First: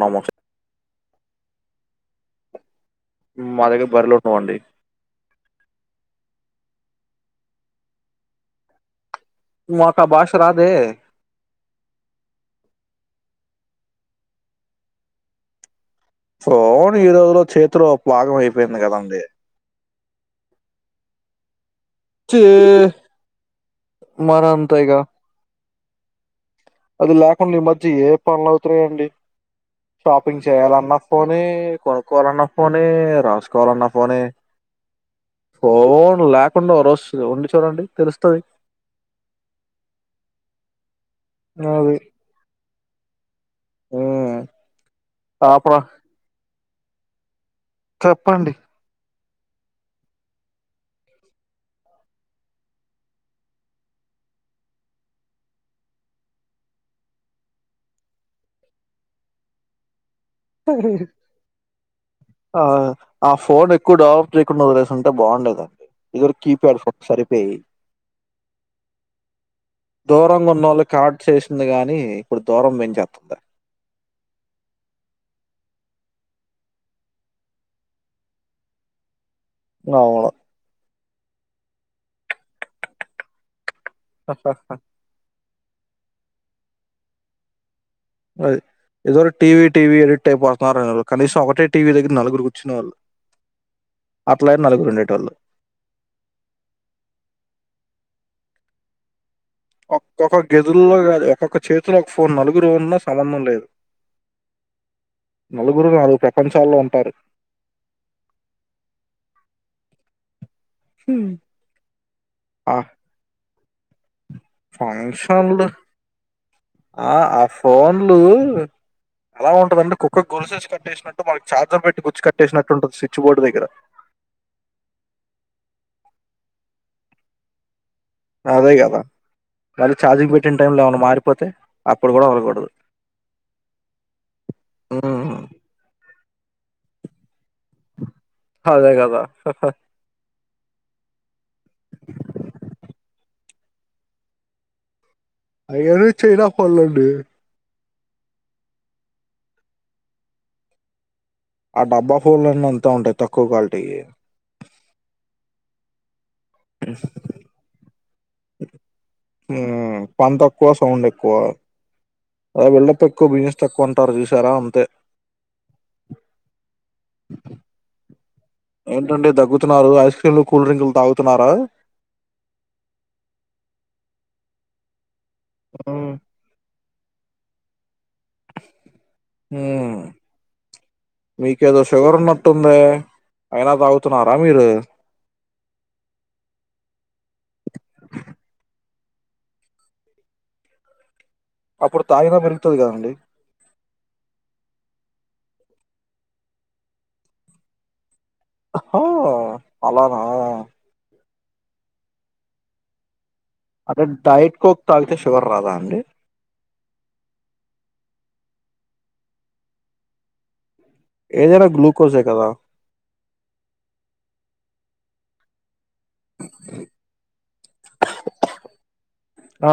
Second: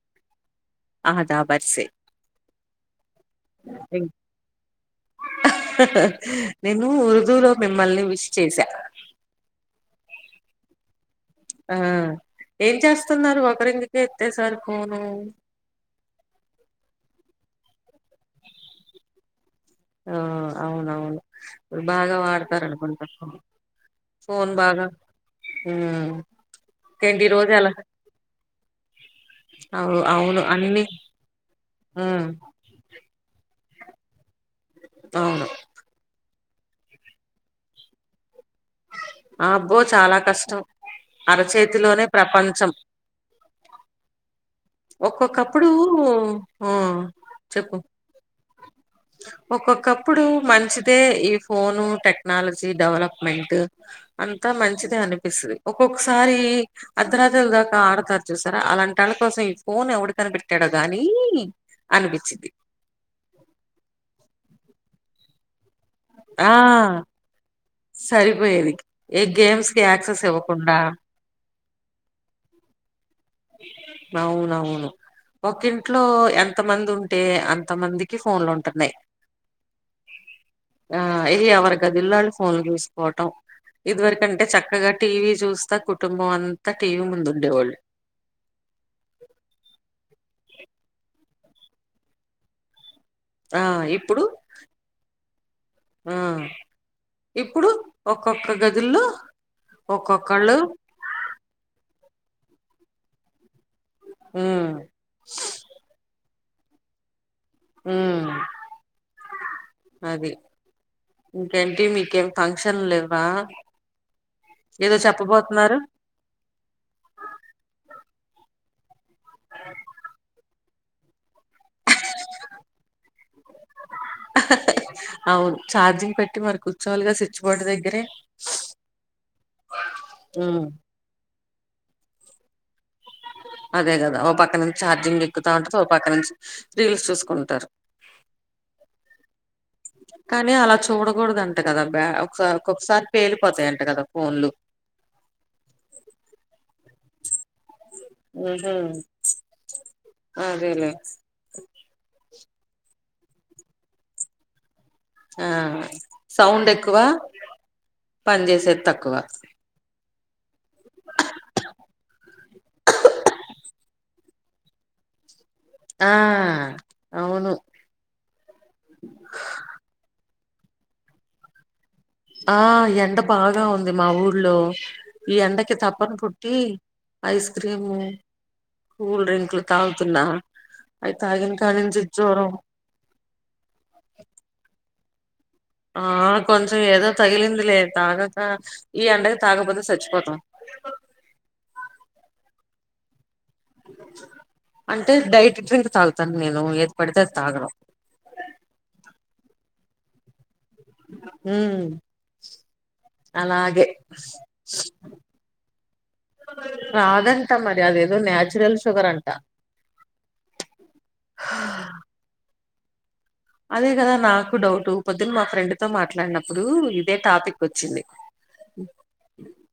నమోసే అదా బర్సె మ్మ్ మా దగ్గర బరిలో ఉన్నవండి నేను ఉర్దూలో మిమ్మల్ని విష్ చేసా మాకు ఆ బాష రాదే ఆ ఏం చేస్తున్నారు ఒకరిందుకే ఎత్తేసరి ఫోను సో ఈ రోజులో చేతిలో ఒక భాగం అయిపోయింది కదండి ఆ అవునవును బాగా చీ వాడతారనుకుంట మరి ఫోన్ అంతే బాగా ఇగ హ్మ్మ్ అది లేకుండా ఈ మధ్య ఏ పనులు అవుతున్నాయంండి అవు అవును షాపింగ్ అన్ని చేయాలన్న ఫోనే ఉమ్ కొనుక్కవాలన్న ఫోనే రాసుకో కోవాలన్నా ఫోనే అవును ఫోన్ ల్యాక్ తప్పకుండా ఒరొస్తుంది ఉండి చూడండి తెలుస్తుంది ఆ అబ్బో చాలా కష్టం అది అరచేతిలోనే ప్రపంచం ఉమ్ ఆప ఒక్కొక్కప్పుడు ఆ చెప్పు చెప్పండి ఒక్కొక్కప్పుడు మంచిదే ఈ ఫోను టెక్నాలజీ డెవలప్మెంట్ అంతా మంచిదే అనిపిస్తుది ఒక్కొక్కసారి అర్ధరాత్రుల దాకా ఆడతారు చూసారా అలాంటి వాళ్ళ కోసం ఈ ఫోన్ ఎవడు కనిపెట్టాడో గాని అనిపించిద్ది ఆ ఆ ఫోన్ ఎక్కువ డెవలప్ చేయకుండా వదిలేసింటే బాగుండేది దండి ఇదిరు ఆ కీప్యాడ్ ఫోన్ సరిపోయి సరిపోయేది ఏ గేమ్స్ కి యాక్సెస్ దూరంగా ఇవ్వకుండా ఉన్నోళ్ళు కాట్ చేసింది గాని ఇప్పుడు దూరం పెంచేస్తుంది అవునవును ఒక ఇంట్లో ఎంత మంది ఉంటే అంత మందికి ఫోన్లు ఉంటున్నాయి అవును ఆ ఎవరి గదుల్లో ఆల్లు ఫోన్లు చూసుకోవటం ఇది వరకంటే చక్కగా టీవీ చూస్ అంత కుటుంబం అంతా టీ వి ముందు ఉండేవాళ్ళు అది ఏదో టీవి టీవి ఎడిట్యి ప వారూ కాదు కనీసం ఒకటే టీవీ దగ్గరా నలుగురు కూర్చునే వాళ్ళు ఆ ఇప్పుడు ఆ ఇప్పుడు ఒక్ ఒక్కొక్క గదుల్లో ఒక్కొక్క ఒక్కొక్కళ్ళు గదుల్లో కాదు ఒక్కొక్క చేతులో ఫోన్ నలుగురు ఉన్న సంబంధం లేదు. ఊ నలుగురు నాలుగు ప్రపంచాల్లో ఉంటారు. ఊ అది హు ఇంకేంటి మీకేం ఆ ఫంక్షన్ లేవా ఏదో ఫంక్షన్లు చెప్పబోతున్నారు ఆ ఆ ఫోన్లు అలా ఉంటదండి కుక్క గొలుసేసి కట్టేసి తీస్ మనకు చార్జర్ పెట్టి కూర్చ్చి కట్టేసినట్టుంటుంది స్విచ్ బోర్డు దగ్గర అవును ఛార్జింగ్ పెట్టి మరి కూర్చోవాలిగా స్విచ్ బోర్డ్ దగ్గరే అదే కదా మళ్ళీ ఛార్జింగ్ పెట్టిన ఉమ్ టైమ్ లో ఏమన్నా మారిపోతే అప్పుడు కూడా వదలకూడదు అదే కదా ఓ పక్క నుంచి ఛార్జింగ్ ఉమ్ ఎక్కుతా ఉంటుంది ఓ పక్క నుంచి రీల్స్ చూసుకుంటారు. అదే కదా హ హ చూడగూడదన్ కదా బా ఒకసారి ఒకొకసారి పేలి పోతాయంట కదా ఫోన్లు అయ్యావో చైనా పోన్లండి అదే అదేలే ఆ డబ్బా ఫోన్లన్నీ అంతే ఉంటాయి తక్కువ క్వాలిటీ ఆ సౌండ్ ఎక్కువ పనిచేసేది తక్ క్కువ ఉమ్ పని తక్కువ సౌండ్ ఎక్కువ ఆ బిల్డప్ ఎక్కువ బిజినెస్ తక్కువ అంటారు చూసారా అంతే ఆ అవును. ఏంటండి దగ్గుతున్నారు ఐస్ క్రీమ్లు కూల్ డ్రింకులు తాగుతున్నారా ఆ ఎండ బాగా ఉంది మా ఊర్లో ఈ ఎండకి ఉమ్ తప్పన్ పుట్టి ఐస్ క్రీము కూల్ హు డ్రింక్లు తాగుతున్నా అవి తాగిన మీకేదో కానుంచి ఫీవర్ జ్వరం ఉన్నట్టుందే అయినా తాగుతున్నారా మీరు ఆ కొంచెం ఏదో తగిలింది లే తాగక ఈ ఎండకి తాగపోతే సచ్చిపోతాం అప్పుడు తాగిన పెరుగుతది కదండి అంటే డైట్ డ్రింక్ తాగుతాను నేను ఏది పడితే అది తాగను హొ ఆలనా హు అలాగే అంటే డైట్ కోక్ తాగితే షుగర్ రాదా అండి రాదంటా మరి అదే ఇందులో న్యాచురల్ షుగర్ అంట ఏదైనా గ్లూకోస్ ఏ కదా అదే కదా నాకు డౌట్ పొద్దున మా ఫ్రెండ్ తో మాట్లాడినప్పుడు ఇదే టాపిక్ వచ్చింది ఆ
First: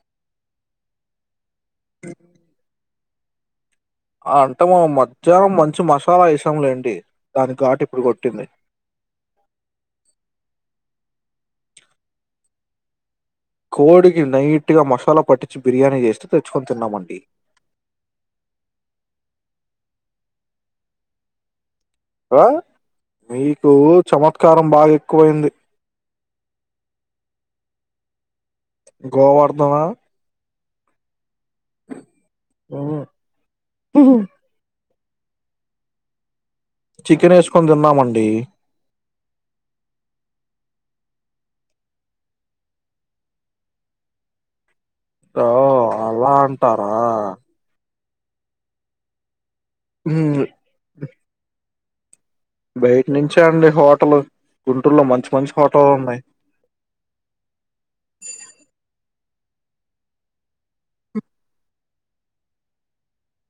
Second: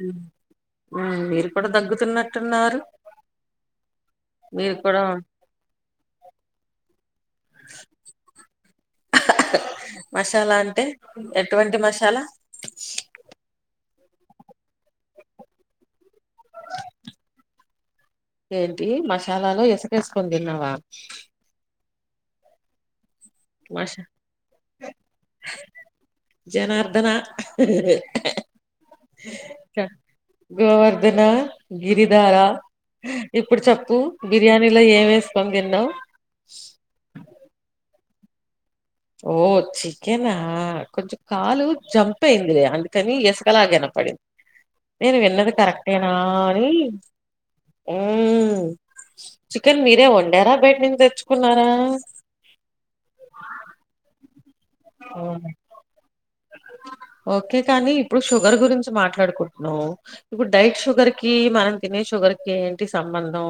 హు మీరు ఇప్పుడు దగ్గుతున్నట్టున్నారు అంటే మీరు మము కూడా మధ్యాహ్నం మంచి మసాలా ఏసంలేండి దాని ఘాటు ఇప్పుడు కొట్టింది మసాలా అంటే ఎటువంటి మసాలా కోడికి నైట్ గా మసాలా పట్టించి బిర్యానీ చేస్తూ తెచ్చుకొని తిన్నమండి కలలో ఇసకేసుకుని తిన్నావా ఆ మీకు మషా చమత్కారం బాగా ఎక్కువయింది హు హ గోవర్ధనా గోవర్ధన గిరిధార ఉమ్. ఇప్పుడు చెప్పు బిర్యానీలో ఏం వేసుకొని తిన్నవ్ చికెన్ ఎసుకోని తిన్నమం డి ఓ చికెనా కొంచెం కాలు జంప్ అయిందిలే అందుకని ఇసకలాగ వినపడింది ఓ అలా అంటారా ఊం చికెన్ మీరే ఉమ్, వండారా బయట నుంచి తెచ్చుకున్నారా బయటి నుంచే అండి హోటల్ గుంటూరులో మంచి అవును మంచి హోటళ్లు ఉన్నాయి ఓకే కానీ ఇప్పుడు షుగర్ గురించి మాట్లాడుకుంటున్నాం ఇప్పుడు డైట్ షుగర్ కి మనం తినే షుగర్ కి ఏంటి సంబంధం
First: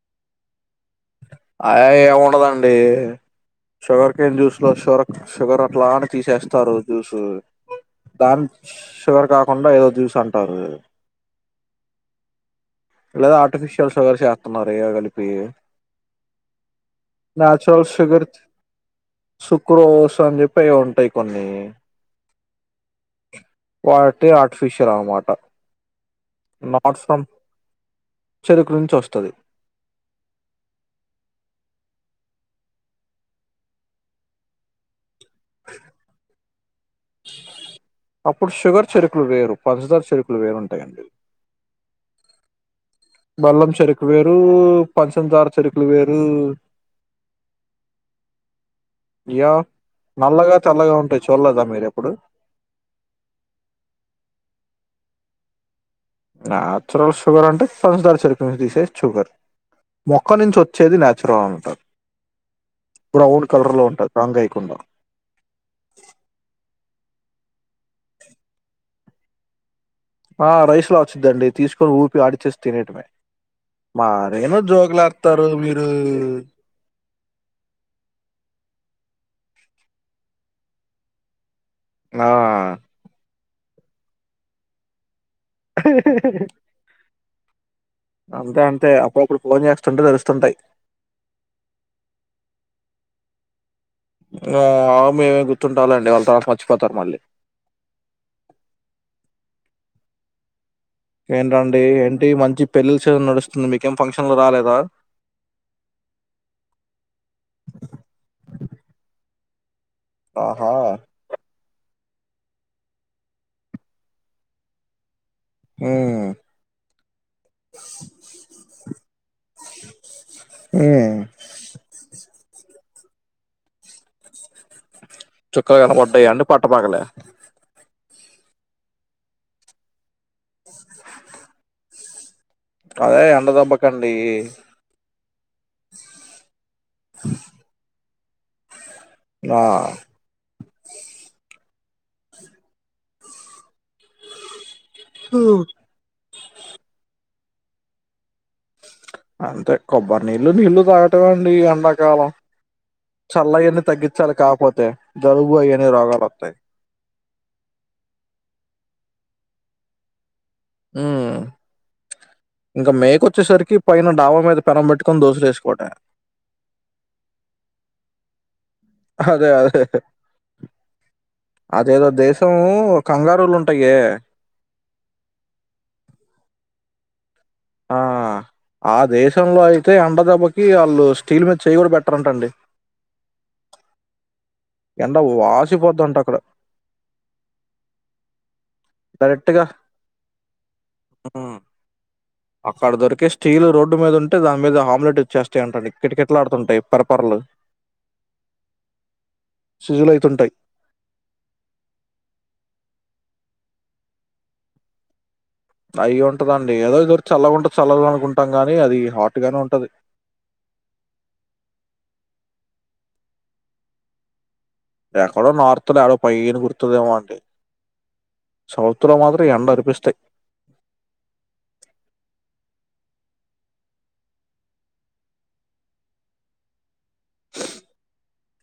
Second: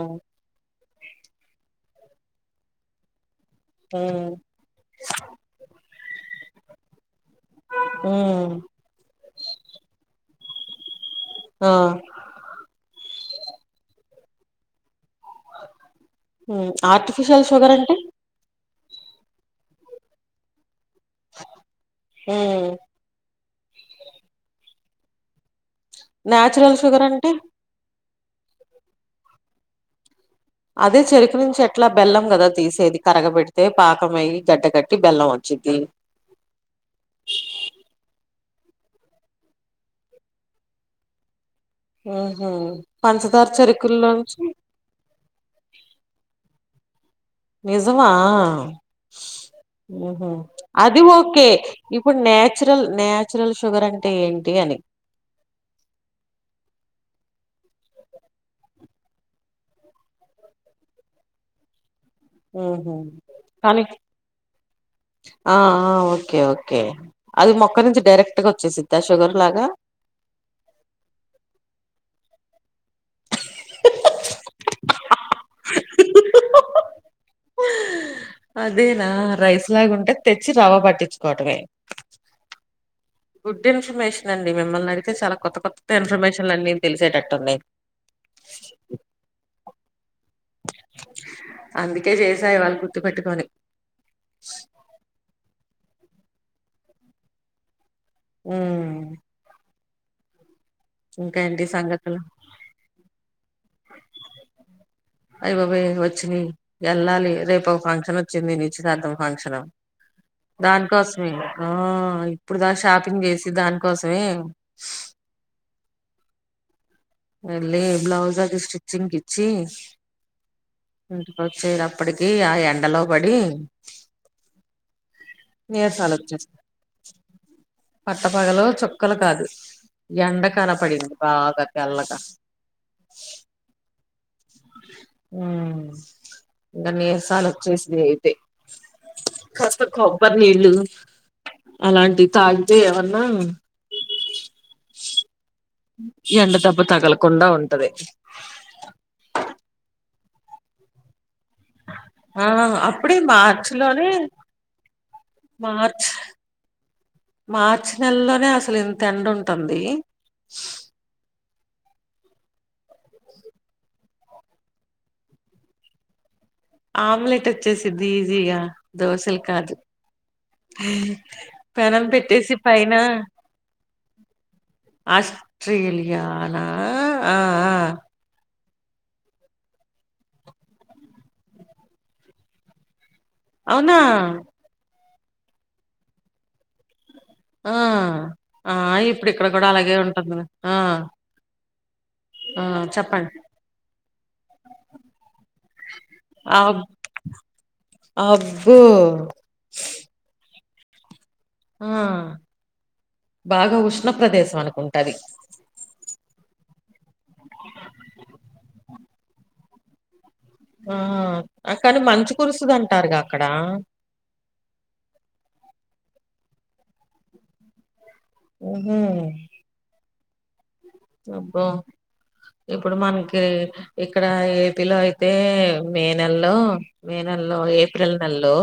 అంటే. షుగర్ మ్మ్ కేన్ జ్యూస్ లో షూర్ షుగర్ అట్లా అని తీసేస్ తరుచూసు దాని మ్మ్ చివర కాకుండా ఏదో చూసాను పర్ల్ ఆ లేదా ఆర్టిఫిషియల్ షుగర్ చేస్తున్నారు ఇవి కలిపి ఉం ఆర్టిఫిషియల్ షుగర్ అంటే శుక్రవస్ అని చెప్పెయ్యొ ఉం పై కొన్ని హు మ్ వాటి ఆర్టిఫిషియర్ అన్నమాట న్యాచురల్ షుగర్ అంటే చెరుకు నుంచి వస్తది అదే చెరుకు నుంచి ఎట్లా బెల్లం కదా తీసేది కరగబెడితే పాకం అయ్యి గడ్డగట్టి బెల్లం వచ్చిద్ది అప్పుడు షుగర్ చెరుకులు వేరు పంచదార చెరుకులు వేరుంటాయండి మ్ హు పంచదార బెల్లం చెరుకు వేరు చెరుకుల్లోంచి పంచదార చెరుకులు వేరు నిజమా హా యా మ్ హు నల్లగా తెల్లగా అది ఉంటాయి ఓకే చూడలేదా మీరు ఎప్పుడు ఇప్పుడు న్యాచురల్ న్యాచురల్ షుగర్ అంటే ఏంటి అని నాచురల్ షుగర్ అంటే పంచదార చెరుకు నుంచి తీసే షుగర్ మొక్క నుంచి వచ్చేది నాచురల్ అంటారు ఉ హు బ్రౌన్ కలర్ కానీ లో ఉంటది రంగు అయకుండా ఆ అ ఓకే ఓకే అది మొక్క నుంచి డైరెక్ట్ గా వచ్చేసిద్ద షుగర్ లాగా ఆ రైస్ లో వచ్చిదండి తీసుకొని ఊపి ఆడిచేస్ తినేటివయి మా రేను జోగ్లత్ త్తారు మీరు అదేనా రైస్ లాగా ఉంటే తెచ్చి రవ్వ పట్టించుకోవటమే ఆ గుడ్ ఇన్ఫర్మేషన్ అండి మిమ్మల్ని అడిగితే చాలా కొత్త కొత్త ఇన్ఫర్మేషన్లు అన్ని తెలిసేటట్టు అన్ని అంతే అంతే అప్పుడప్పుడు ఫోన్ చేస్తుంటే తెలుస్తుంటాయి అందుకే చేసా ఈవాళ గుర్తుపెట్టుకొని ఆ మీమేం గుర్తుంటం లేండి వాళ్ళ తరువాత మర్చిపోతారు మళ్ళీ హ్మ్మ్ ఇంకా ఏంటి ఏంటండి సంగతులు ఏంటి మంచి పెళ్ళిళ్ళ సీజన్ నడుస్తుంది మీకేం ఫంక్షన్లు రాలేదా అయ్య బాబోయి వచ్చినయి వెళ్ళాలి రేపు ఒక ఫంక్షన్ వచ్చింది నిశ్చితార్థం ఫంక్షన్ ఆహా దానికోసమేగా ఇప్పుడు దాగా షాపింగ్ చేసి దానికోసమే ఉహు లే బ్లాజ్ అది స్టిచింగ్ కి ఇచ్చి ఉమ్ ఇంటికి వచ్చేడే అప్పటికి ఏ ఆ ఎండలో పడి చుక్కలు నీరసాలు కనపడ్డాయి అంటే వచ్చేసాయి పట్టపగలే పట్టపగలు చుక్కలు కాదు ఎండ కనపడింది బాగా తెల్లగా అదే ఎండ దెబ్బకు ఆ అండీ ఉ ఇకా నీరసాలు వచ్చేసినాయి తే ఆ కాస్త కొబ్బరి నీళ్ళు అలాంటి తాగితే ఏమన్నా ఎండ దెబ్బ తగలకుండా ఉంటది అంతే కొబ్బరి నీళ్లు నీళ్లు తాగటం ఆ ఎండాకాలం ఆ అప్పుడే మార్చి చల్లయని లోనే తగ్గించాలి కాకపోతే జలుబు అయని మార్చ్ రోగాలు వత్తాయి అనే అసలు ఇంత ఎండ ఉంటుంది హూ ఇంకా మే కొచ్చేసరికి పైన డావా మీద పెనంబట్టుకొని దోసలు వేసుకోవటమే ఆమ్లెట్ వచ్చేసిద్ది ఈజీగా దోసలు అదే కాదు అదే పెనం అదేదో దేశం పెట్టేసి పైన కంగారులు ఉంటాయే ఆస్ట్రేలియా నా ఆ ఆ ఆ దేశంలో అయితే ఎండదెబ్బకి వాళ్ళు స్టీల్ మీద చెయ్య కూడా పెట్టరు అంటండి అవునా ఎండ వాసిపోద్దంట అక్కడ ఆ ఆ ఇప్పుడు ఇక్కడ డైరెక్ట్ గా కూడా అలాగే ఉంటుందిలె ఆ ఉమ్. ఆ అక్కడ దొరికే చెప్పండి స్టీల్ రోడ్డు మీద ఉంటే దాని మీద ఆమ్లెట్ వచ్చేస్తాయి అంటాడి కిటికిట్లా అబ్ ఆడుతుంటాయి పరపర్లు అబ్బో సిజులు అవుతుంటాయి ఆ బాగా ఉష్ణ ప్ర్రదేశం అనుకుంటా అది అయి ఉంటదండి ఏదో ఇద్దరు చల్లగుంటే చల్లగా అనుకుంటాం గాని అది హాట్ గానే ఉంటది ఆ కాని మంచి కురుస్తుదింటారుగా అక్కడ ఎక్కడో నార్త్ లోడ పైను గుర్తుదేమో అంటే హుహు. సౌత్ లో మాత్రం ఎండ అరిపిస్తాయి అబ్బో ఇప్పుడు మనకి ఇక్కడ ఏపీలో అయితే మే నెలలో మే నెలలో ఏప్రిల్ నెలలో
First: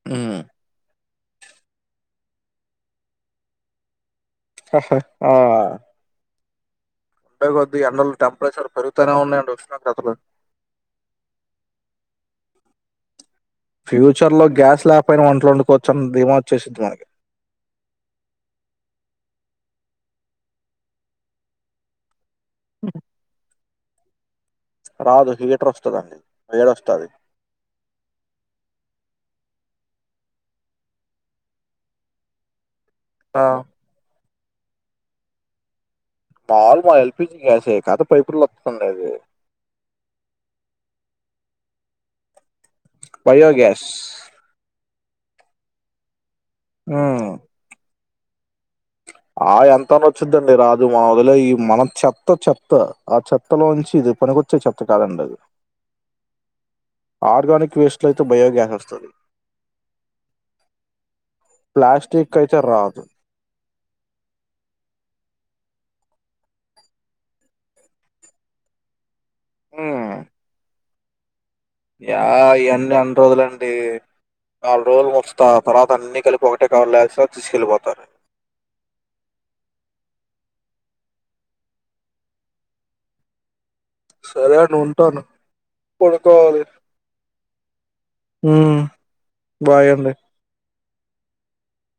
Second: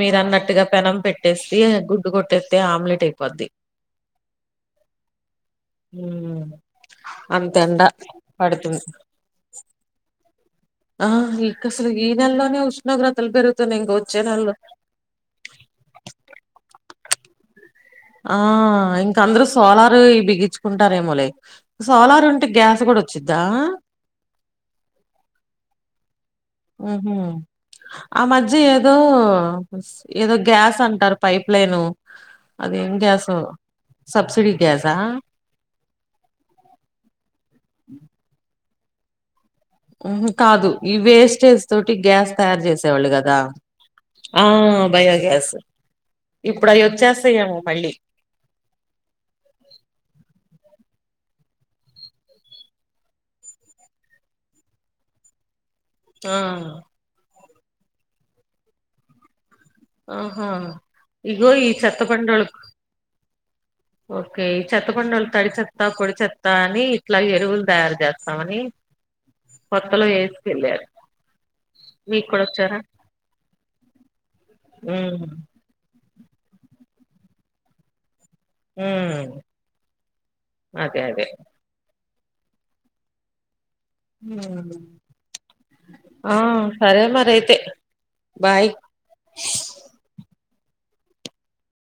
మీరు హ్మ్. అన్నట్టుగా పెనం పెటి కొట్టేస్త గుడ్డు కొట్టేస్తే ఆమ్లెట్ అయిపోద్ది అహ ఆ హ్మ్. అంటే అంత కొద్ది ఎండ ఎండలు టెంపరేచర్ పడుతుంది పెరుగుతనే ఉన్నాయండి వస్తున తగ్గుతలే ఆ ఈ కసలు ఈ నెలలోనే ఉష్ణోగ్రత ఫ్యూచర్లో గ్యాస్ పోయిన వంటలు వండుకోవచ్చని భీమా వచ్చేసింది మనకి ఆ ఇంక అందరు సోలారు బిగించుకుంటారేమోలే సోలార్ ఉం టే గ్యాస్ కూడా వచ్చిద్దా రాదు హీటర్ వస్తదండి. వేడొస్తది. ఆ మధ్య ఏదో ఏదో గ్యాస్ అంటారు పైప్ లైను అదేం గ్యాసో ఆ! సబ్సిడి గ్యాసా మాముల్ మా ఎల్పీజీ గ్యాసే [unintelligible] ఉండది మ్ కాదు ఈ వేస్టేజ్ తోటి గ్యాస్ తయారు చేసేవాళ్ళు కదా బయోగ్యాస్. ఆ బయోగ్యాస్ ఇప్పుడు అవి వచ్చేస్తా హ్మ్. ఏమో మళ్ళీ ఆ ఎంతని వచ్చుంటుంది రాద్ ఇది మ వదిలే ఈ మన చెత్త చెత్త ఆ చెత్తలోంచి ఇది పనికొచ్చే చెత్త కాదండి అది ఆ ఆర్గానిక్ వేస్ట్లో అయితే బయోగ్యాస్ వస్తది ఆహా ఇగో ఈ ప్లాస్టిక్ చెత్తబండోళల్ అయితే రాదు ఓకే ఈ చెత్తబండోల్ తడి చె త్త పొడి చెత్తా అని ఇట్లా ఎరువులు తయారు చేస్తమని కొత్తలో హ్మ్ వేసుకెల్లార్ యా ఈయన్ని రోజులండి నాల్ రోజుల్ ఉమ్ ముచ్చట తర్వ అన్ని కలిపి ఒకటే కవర్ ఏస్తర్ తీస్కెళ్ళిపోతారు. హ్మ్ అదే అదే సరే అండి ఉంటాను ఆ పడుకోవాలి సరే మరి అయితే బాయ్ హ్మ్ బాయ్ అండి